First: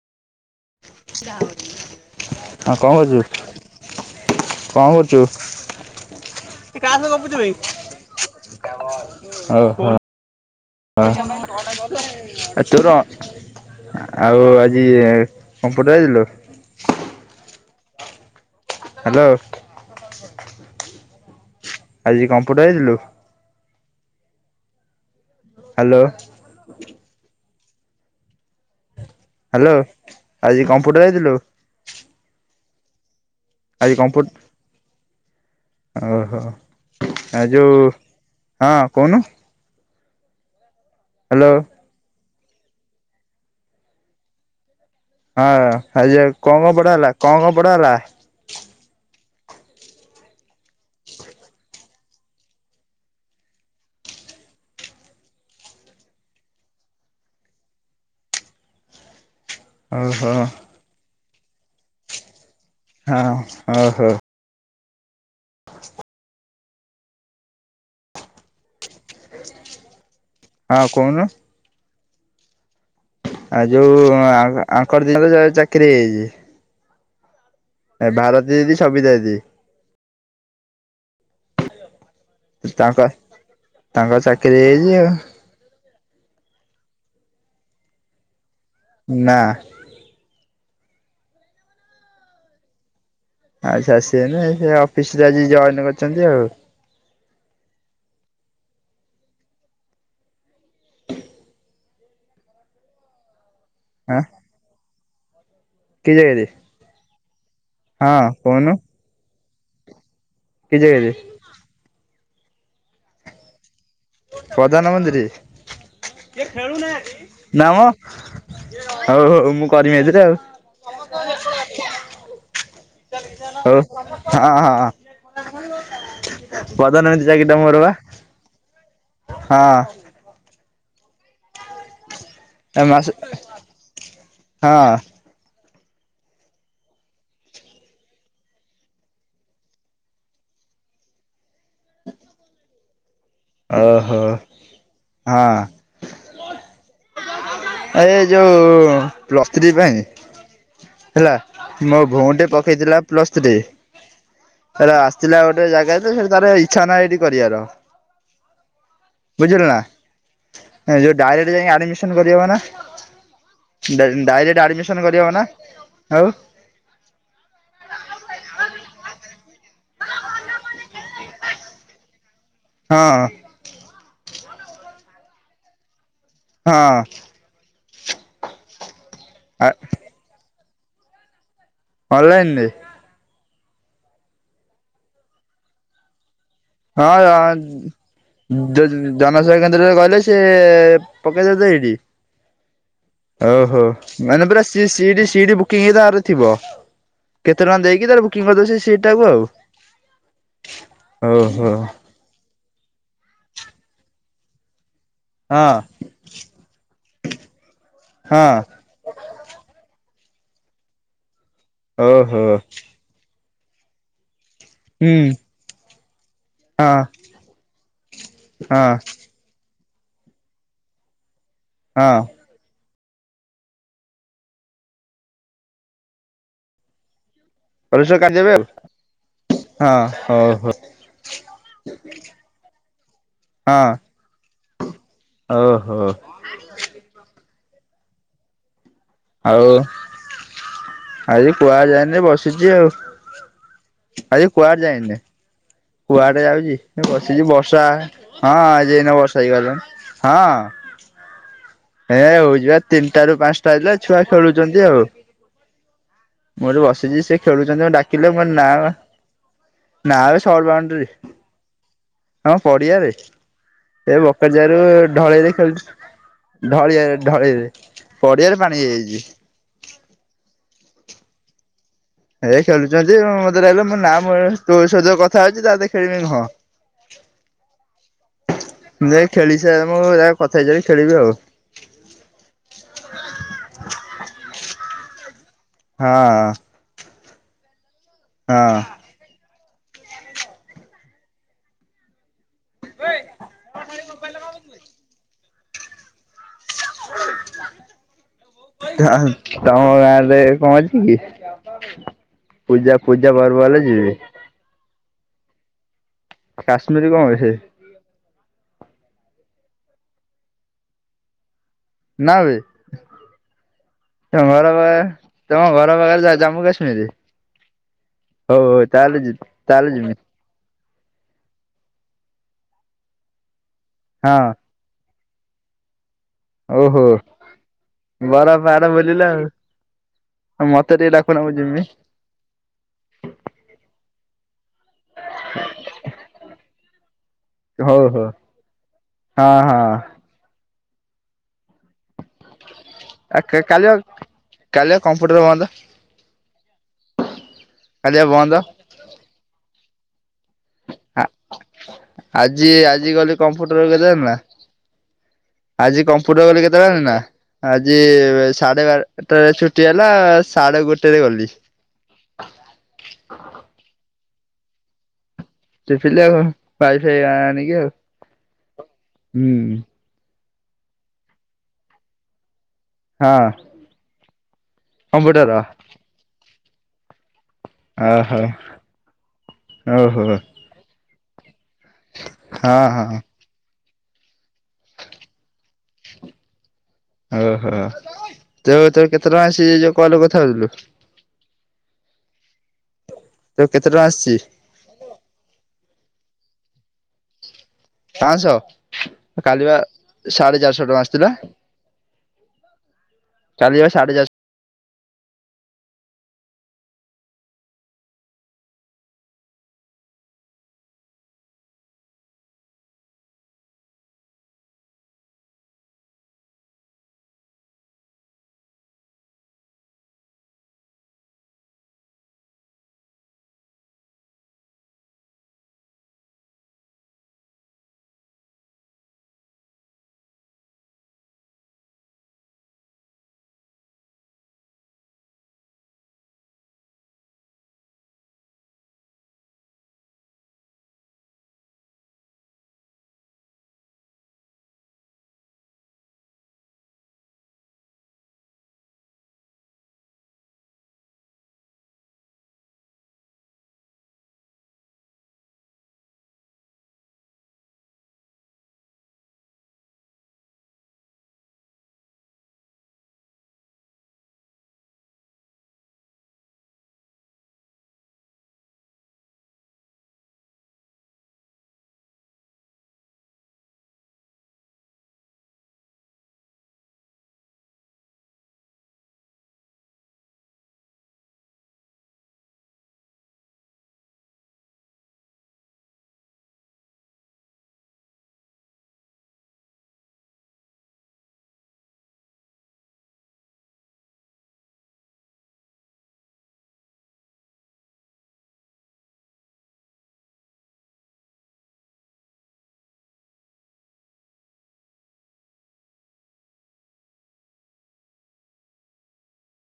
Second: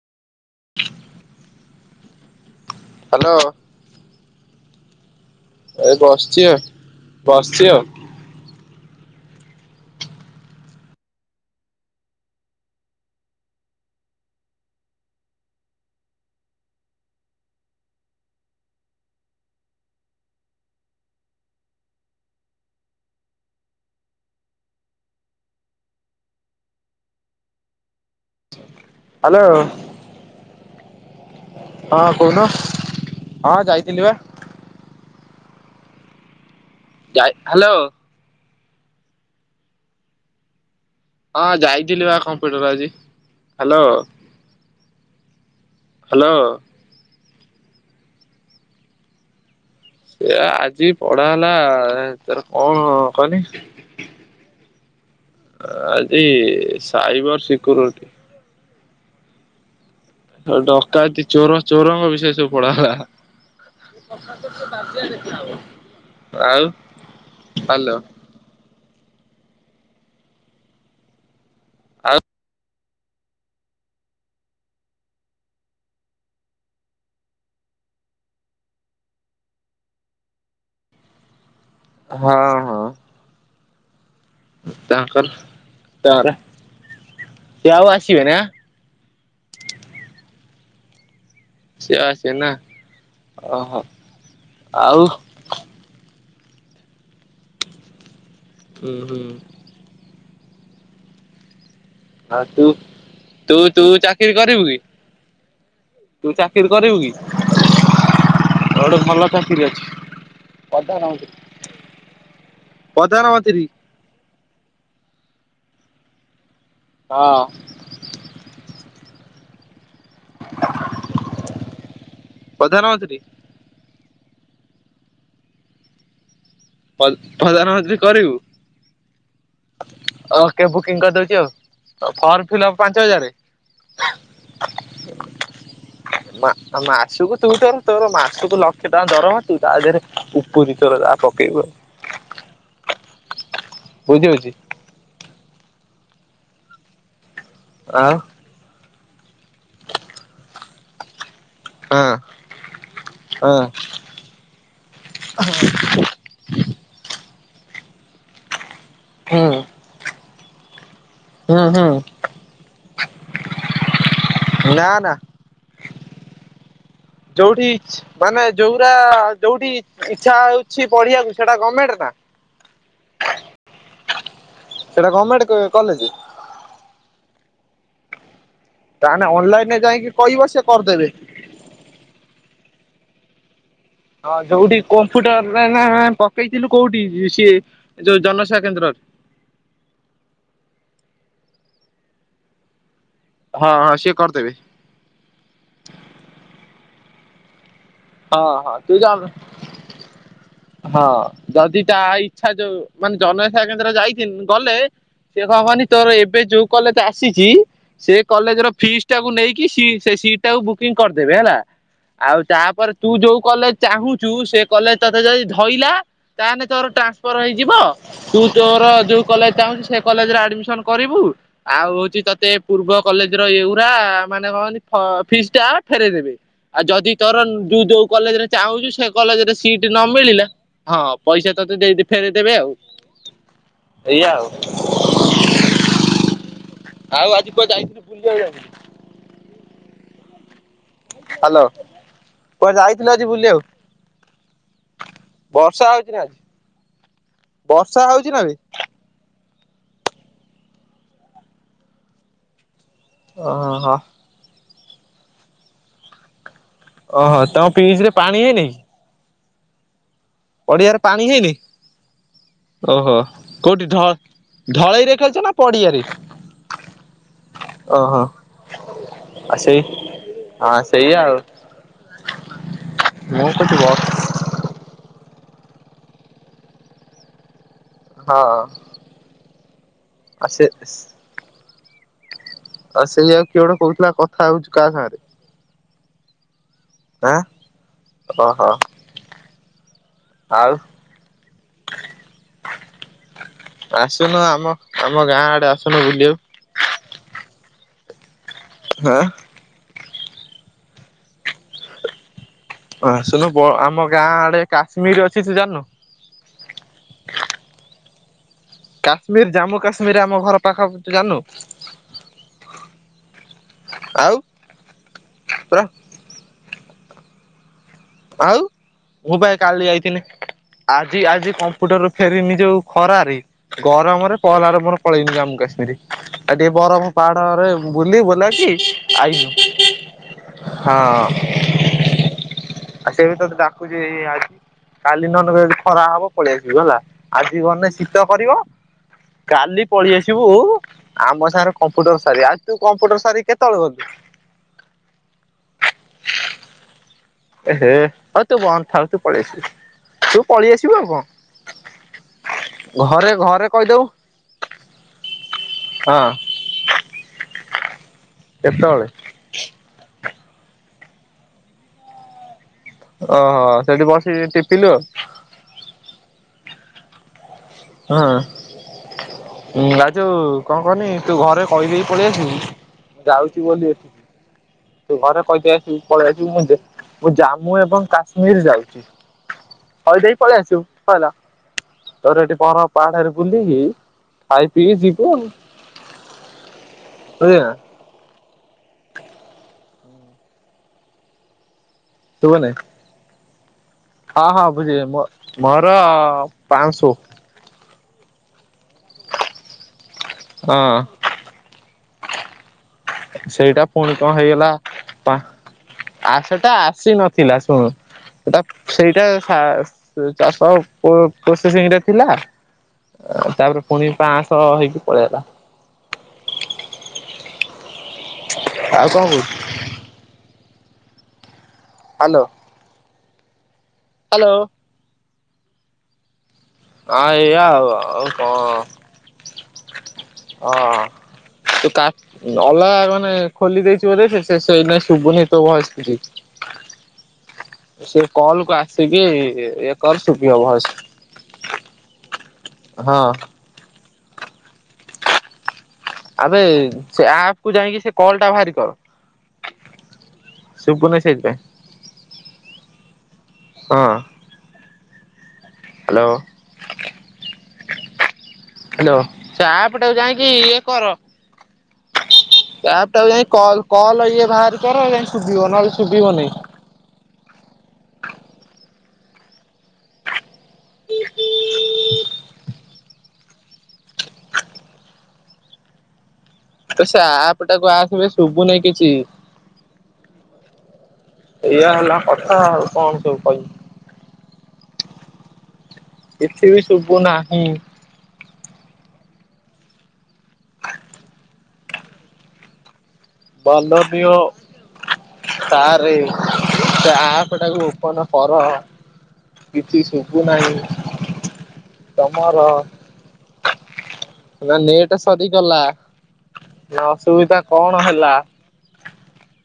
ହଁ କଣ କରୁଛୁ ହ୍ୟାଲୋ କଣ କରୁୁ? ଏଇ ବସିଛି ଆଉ ଚୁ କାହା ସାଙ୍ଗ ଗପୁଛୁ ବେ ବସିଛି ଆଉ ଓ ହ। ହ ଏତ ର ଆଉ ଆଜି କମ୍ପଟ ଯାଇଥିଲୁ। ହ୍ୟାଲୋ ଆଜି କମ୍ପୁଟର ହେଇଥିଲୁ। ହ୍ୟାଲୋ। ହ୍ୟାଲୋ ଆଜି କମ୍ପୁଟ ଯାଇଥିଲୁ। ହଁ କହୁନୁ ହଁ ଆଜି ଯାଇଥିଲି ବା। କମ୍ପୁ ଓହୋ। ଯାଇ ଆ ହ୍ୟାଲୋ। ଯୋଉ ହଁ କହୁନୁ। ହଁ ହ୍ୟାଲୋ ଯାଇଥିଲି ବା କମ୍ପ୍ୟୁଟର ଆଜି ହ୍ୟାଲୋ। ହଁ ଆଜି ଆଉ ହ୍ୟାଲୋ କଣ କଣ ପଢ଼ା ଗଲା କଣ କଣ ପଢ଼ା ଗଲା? ସେ ଆଜି ପଢା ହେଲା ତୋର କଣ କହନି। ଆଜି ସାଇବର ସିକ୍ୟରିଟି। ଓହୋ ଡକାଏତି ଚୋର ଚୋରଙ୍କ ବିଷୟରେ ସବୁ ପଢା ଗଲା। ହଁ ଓହୋ ଆଉ ହଲୋ। ହଁ କହୁନୁ। ଆଉ। ଆଉ ଯୋଉ ଆଙ୍କର ଦିନ ତ ଚାକିରି ହେଇଛି। ଏ ଭାରତ ଦିଦି ସବିତା ଦିଦି। ହଁ ହଁ। ତାଙ୍କ ତାଙ୍କ ଚାକିରି ହେଇଛି ଆଉ। ତାପରେ ସେ ଆଉ ଆସିବେ ଆଁ। ନା। ସେ ଆଉ ଆସିବେନି ନା। ଓହୋ ଆଉ ସେ ଆସିବେନି ସେ ଆଉ ଅଫିସ ରେ ଆଜି ଜଏନ୍ କରିଛନ୍ତି ଆଉ। ହୁଁ ହୁଁ। ଆଉ ତୁ ତୁ ତୁ ଆଁ ଚାକିରି କରିବୁ କି? କି ତୁ ଜାଗାରେ? ଚାକିରି କରିବୁ କି? ହଁ କହୁନୁ। ଠିକ୍ ଅଛି କି ପ୍ରଧାନ ଜାଗାରେ ମନ୍ତ୍ରୀ ପ୍ରଧାନ ମନ୍ତ୍ରୀ। ପ୍ରଧାନ ମନ୍ତ୍ରୀ ହଁ ନାମ। ହଉ ହଉ ମୁଁ କରିମି ଏଥିରେ ଆଉ। ପ୍ରଧାନମନ୍ତ୍ରୀ ହଉ ହଁ ହଁ। ପ୍ରଧାନ ମନ୍ତ୍ରୀ ଚାକିରିଟା ମର ପା। ପ୍ରଧାନମନ୍ତ୍ରୀ କରିବୁ। ଓକେ ବୁକିଂ କରିଦଉଛି ଆଉ। ଫର୍ମ ଫିଲ୍ପ ଏ ପାଞ୍ଚ ମାସ ହଜାର। ହଁ ମାସକୁ ତୁ ତୋର ତୋର ମାସକୁ ଲକ୍ଷେ ଟଙ୍କା ଦରମା ତୁ ତା ଦେହରେ ଉପୁରି ତୋର ଯାହା ପ [inaudible] ଓହୋ ହଁ। ଏ ଆଉ ଯୋଉ ପ୍ଲସ୍ ଥ୍ରୀ ପାଇଁ ହେଲା। ମୋ ହଁ ଭଉଣୀ ଟେ ପକେଇଥିଲା ପ୍ଲସ ଥ୍ରୀ। ହଁ ତାର ଆସିଥିଲା ଗୋଟେ ଜାଗାରେ ଯେ ସେଠି ତାର ଇଚ୍ଛା ନାହିଁ ସେଠି କରିବାର। ହୁଁ ବୁଝିଲୁନା। ଯୋଉ ଡାଇଟ ହୁଁ ଯାଇ ହୁଁ ଆଡମିସନ କରି ହବନା। ଡାଇରେକ୍ଟ ଆଡମିସନ କରିହବ ନା ଆଉ। ଯୋଉଠି ମାନେ ଯୋଉରା ଯୋଉଠି ଇଚ୍ଛା ହଉଛି ପଢିବାକୁ ସେଇଟା ଗଣମେଣ୍ଟ ନା। [inaudible] ହଁ। ସେଇଟା ଗଭର୍ଣ୍ଣମେଣ୍ଟ କଲେଜ। ହଁ। ତାହେଲେ ଅନଲାଇନରେ ଯାଇକି କହିବ ସେ କରିଦେବେ। ମଲଇଛନ୍ତି ହଁ ଯୋଉଠି କମ୍ପୁଟରରେ ନା ପକେଇଥିଲୁ କୋଉଠି ସିଏ ଯୋଉ ଜନସେବା ହଁ। କେନ୍ଦ୍ରରେ। ଜନସେବା କେନ୍ଦ୍ରରେ ଗହଲେ ସେ ପକେଇଦ ତ ଏଇଠି ଓଉ ହଁ ହୋ ହଁ ସିଏ ମାନେ କରିଦେବେ। ପୁର ସି ବୁକିଂ ତରେ ଥିବ କେତେ ଟ ଦେଇକି ତାଲେ ହଁ ବୁକିଂ ହଁ କରିଦେଉ ତୁ ଜନ ସିଟଟାକୁ ହଁ ଆଉ ହଉ। ଯଦି ତା ଇଚ୍ଛା ଯୋଉ ମାନେ ଜନସେଖା କେନ୍ଦ୍ର ଯାଇଛନ୍ତି ଗଲେ। ସେ ହଁ କବନି ତୋର ଏବେ ଯୋଉ କଲେଜ ଆସିଛି ସେ ହଁ କଲେଜ ର ଫିସ୍ ଟାକୁ ନେଇକି ସି ସେ ସିଟ୍ ଟାକୁ ବୁକିଂ କରିଦେବେ ହେଲା। ଓ ଆଉ ହୋ। ତାପରେ ତୁ ଯୋଉ କଲେଜ ଚାହୁଁଛୁ ସେ କଲେଜ ତତେ ଯଦି ଧରଲା। ତାହେଲେ ତୋର ହଁ ଟ୍ରାନ୍ସଫର ହେଇଯିବ ତୁ ତୋର ହଁ ଯୋଉ କଲେଜ ଚାହୁଁଛୁ ସେ କଲେଜରେ ଆଡମିସ କରିବୁ ଆଉ ହଁ ହଉଛି ତତେ ପୂର୍ବ କଲେଜ ର ଏଗୁରା ମାନେ କହନ୍ତି ଫିଜ ଟା ଫେରଇଦେବେ ଆଉ ଯଦି ତୋର ତୁ ଯୋଉ ପରଶ କଲେଜରେ କାଟିଦେବେ ଚାହୁଁଛୁ ସେ କଲେଜରେ ସିଟ ନ ଆଉ ମିଳିଲା ହଁ ହଉ ହଁ ପଇସା ତତେ ଦେଇ ଫେରଦେବେ ଆଉ ହଉ ହଁ ଏଇଆା ଆଉ ଓହୋ। ଯାଇଥିଲି ପୁଲ ଯ ହଉ। ଆଜି ହାଲୋ କୁଆଡେ ଯାଇନି ବସିଛି କୁଆଡେ ଆଉ ଯାଇଥିଲୁ ଆଜି ବୁଲିବାକୁ? ଆଜି କୁଆଡେ ଯାଇନି। ବର୍ଷା ହଉଛି ନା ଆଜି? କୁଆଡେ ଯାଉଛି ବସିଛି ବର୍ଷା ହଉଛି ନା ହଁ ବେ? ଯେ ବର୍ଷା ହେଇଗଲେ ହଁ ହେ ହଉଛି। ତିନିଟା ର ପାଞ୍ଚଟା ହେଲା ଓହୋ। ଛୁଆ ଖେଳୁଛନ୍ତି ଆଉ। ମୁୋଠ ବସିଛି ଓହୋ ସେ ତମ ଖେଳୁଛନ୍ତି ମୁ ପିଚ୍ ରେ ଡାକିଲେ ପାଣି ମୋର ହେଇନି ନାଁ ନାବେ ଶଉଟ ପଡିଆରେ ବାଉଣ୍ଡ୍ରି ପାଣି ହେଇନି ହଁ ପଡିଆରେ ଓହୋ କୋଉଠି ଢ ଏ ବକ ଯ ରାରୁ ଖେଳୁଛ ନା ଢଳେଇରେ ଖେ ପଡିଆରେ ଢଳିଆ ଢଳି ଓହୋ ପଡିଆରେ ପାଣି ହେଇଯାଇଛି। ଆ ସେଇ ହଁ ସେଇଆ ଆଉ ହେ ଖେଳୁଛନ୍ତି ମୁଁ ମତେ କହୁଛି ବ ରହିଲ ମୋ ନା ତୋ ସହି କଥା ସାହାଜୀ ଦାଦା ଖେଳି ମ ହଁ ହଁ। ମୁଁ ଯାଇ ଖେଳିସାରେ ମୁଁ ଆ କଥା ସେ ହେଇଯାର ଖେଳିବି ଆଉ ଆଉ ସେଇଆାଉ କିଏ ଗୋଟେ କହୁଥିଲା କଥା ହଉଛିୁ କାହା ସା ରେ ହଁ। ହ ଓ ହୋ ହଁ ଆଉ। ଆସୁନୁ ଆମ ଆମ ଗାଁ ଆଡେ ଆସୁନୁ ବୁଲିବାକୁ। ଆଁ [unintelligible] ତମ ଗାଁରେ ପହଚିବି। ଆସୁନୁ ବ ଆମ ଗାଁ ଆଡେ କାଶ୍ମୀର ଅଛି ତୁ ଜାନୁ କାଶ୍ମୀରୀ କଣ ବେ ହେ? କାଶ୍ମୀର ଜାମ୍ମୁ କାଶ୍ମୀର ରେ ଆମ ଘର ପାଖପ ତୁ ଜାନୁ। ନା ବେ। ଆଉ ତମ ଘର ପା ତମ ପୁରା ଘର ପାଖରେ ଯା ଜାମ୍ମୁ କାଶ୍ମୀରି। ଆଉ ମୁଁ ପା ଯିବି କାଲି ତାହେଲେ ଯିବି ଯାଇଥିନି। ଆଜି ଆଜି କମ୍ପୁଟର ଫେରି ନି ଯୋଉ ଖରାରେ ହଁ ଗରମରେ ପହଲା ର ମୋର ପଳେଇନୁ ଜାମୁ କଶ୍ମୀର ଆଉ ଟିକେ ଓହୋ ବରଫ ପାହାଡରେ ବୁଲି ବୁଲା ବରଫ କି ପାହାଡ ବୁଲିଲ ଆଇନୁ। ଆଉ ମତ ଟିକେ ଡାକୁନ ମୁଁ ଯିମି। ଆ ସେ ବି ତତେ ଡାକୁୁଛି ଆଇ କାଲି ନହେଲେ ଯଦି ଖରା ହବ ପଳେଇ ଆସିବୁ ହେଲା ଆଜି ଗନେ ହଉ ଶୀତ ହଉ କରିବ। ହଁ କାଲି ହଁ ପଳେଇ ଆସିବୁ ଆମ ସାଙ୍ଗରେ କମ୍ପୁଟର ସାରୀ ଆଜି ତୁ କମ୍ପୁଟର ସାରୀ କା କେତେବେଳେ କାଲି ବା ଗଲୁ? କାଲି ବା କମ୍ପ୍ୟୁଟର ବନ୍ଦ ଏହେ କାଲି ବା ହ ତୁ ବନ୍ଦ ଥାଉ ତୁ ପଳେଇ ଆସିବୁ। ତୁ ପଳେଇ ଆସିବୁ ଆଉ କଣ ଆଜି ଆଜି ଘରେ ଗଲି ଘରେ କମ୍ପ୍ୟୁଟର କହିଦବୁ କେତେ ଜାଣିଲୁ ନା? ଆଜି ହଁ କମ୍ପୁଟର ଗଲି କେତେବେଳେ ଜାଲୁନା? ଆଜି ସାଢେ କେତେବେଳେ ବାରଟା ରେ ଛୁଟି ହେଲା ସେ ସାଢେ ଗୋଟେରେ ଗଲି। ଓହୋ ସେଠି ବସିକ ଟିପିଲୁ ଆଉ ଟିପିଲି ଆଉ ୱାଇଫାଇ ଆଣି ହଁ ରାଜୁ କଣ କହନି ତୁ ଘରେ କହିଦେଇକି ପଳେଇ ଆସିବୁ ହଁ ଯାଉଛି ବୋଲି ତୁ ଘରେ କମ୍ପ୍ୟୁଟର କହିଦେଇ ଆସିବୁ ପଳେଇ ଆସିବୁ ମୁଁ ଦ ମୁଁ ଯାଉ ମୁଁ ଏବଂ ଓହୋ କାଶ୍ମୀର ଯାଉଛି କହି ଓହୋ ଦେଇ ପଳେଇ ଆସିବୁ ସଇଲା। ତୋର ଏଠି ହଁ ବରଫ ହଁ। ପାହାଡରେ ବୁଲି କି ଖାଇ ପିଇ କି ଯିବୁ ଆଉ। ବୁଝିଲୁ ନା ଓହୋ। ତ ତୋ କେତେ ଟଙ୍କା ଆସିଚି ଯୋଉ କଲ୍ ରେ କଥା ହଉଥିଲୁ? ଶୁଭୁ ନେଇ? ତୋର କେତେ ଟଙ୍କା ଆସିଛି? ହଁ ହଁ ବୁଜିଲି ମୋ ମୋର ପ୍ନାସୋ ପାଁସ କାଲିିବା ସାଢେ ଚାରିଶହ ଟଙ୍କା ହଁ ଆସିଥିଲା। କାଲି ସେଇଟା ବା ସାଢେ ପୁଣି ଚାରିଶହ କଣ ହେଇଗଲା ପା? ଆ ସେଟା ଆସି ନଥିଲା ଶୁଣ ସେଟା ସେଇଟା ସା ଚାରିସହ ପୋ ପ୍ରୋସେସିଂ ରେ ଥିଲା ତାପରେ ପୁଣି ପାନ୍ସ ହେଇକି ପଳେଇ ଆଇଲା। ଆଉ କଣ କହୁଛୁ? ହାଲୋ। ହ୍ୟାଲୋ। ହଁ ଏୟା କଁ ଆଉ କଣ ହଁ। ତୁ କା ଅଲଗା ମାନେ ଖୋଲି ଦେଇଛୁ ବୋଧ ସେ ଶେଷ ନାଇ ଶୁଭୁନି ତୋ ଭଏସ କିଛି। ସେ କଲ କୁ ଆସିକି ଏ କର ଶୁଭିବ ଭଏସ। ହଁ। ଆବେ ସେ ଆପକୁୁ ଯାଇଁକି ସେ କଲ ଟା ବାହରି କର। ଶୁୁଭୁ ନି ସେଥି ପାଇଁ ହଁ। ହ୍ୟାଲୋ। ହ୍ୟାଲୋ ସେ ଏପ ଟାକୁଯାଇକି ଇଏ କର। ଏପ ଟାକୁ ଯାଇକି କଲ ଇଏ ବାହାରି କର ଯାଇ ଶୁଭିବ ନହଲେ ଶୁଭିବନି। ତ ସେ ଆପ ଟାକୁ ଆସବେ ଶୁଭୁ ନାହିଁ କିଛି। ଏଇଆ ହେଲା କଥା ଆଉ କଣ ସବୁ କହିବି। କିଛି ବି ଶୁଭୁ ନାହିଁ। ବାଲବିୟ। ସରେ ସେ ଆପଟାକୁ ଓପନ କର। କିଛି ଶୁଭୁ ନାହିଁ ତମର। ନା ନେଟ ସରିିକଲା। ନା ଅସୁବିଧା କଣ ହେଲା?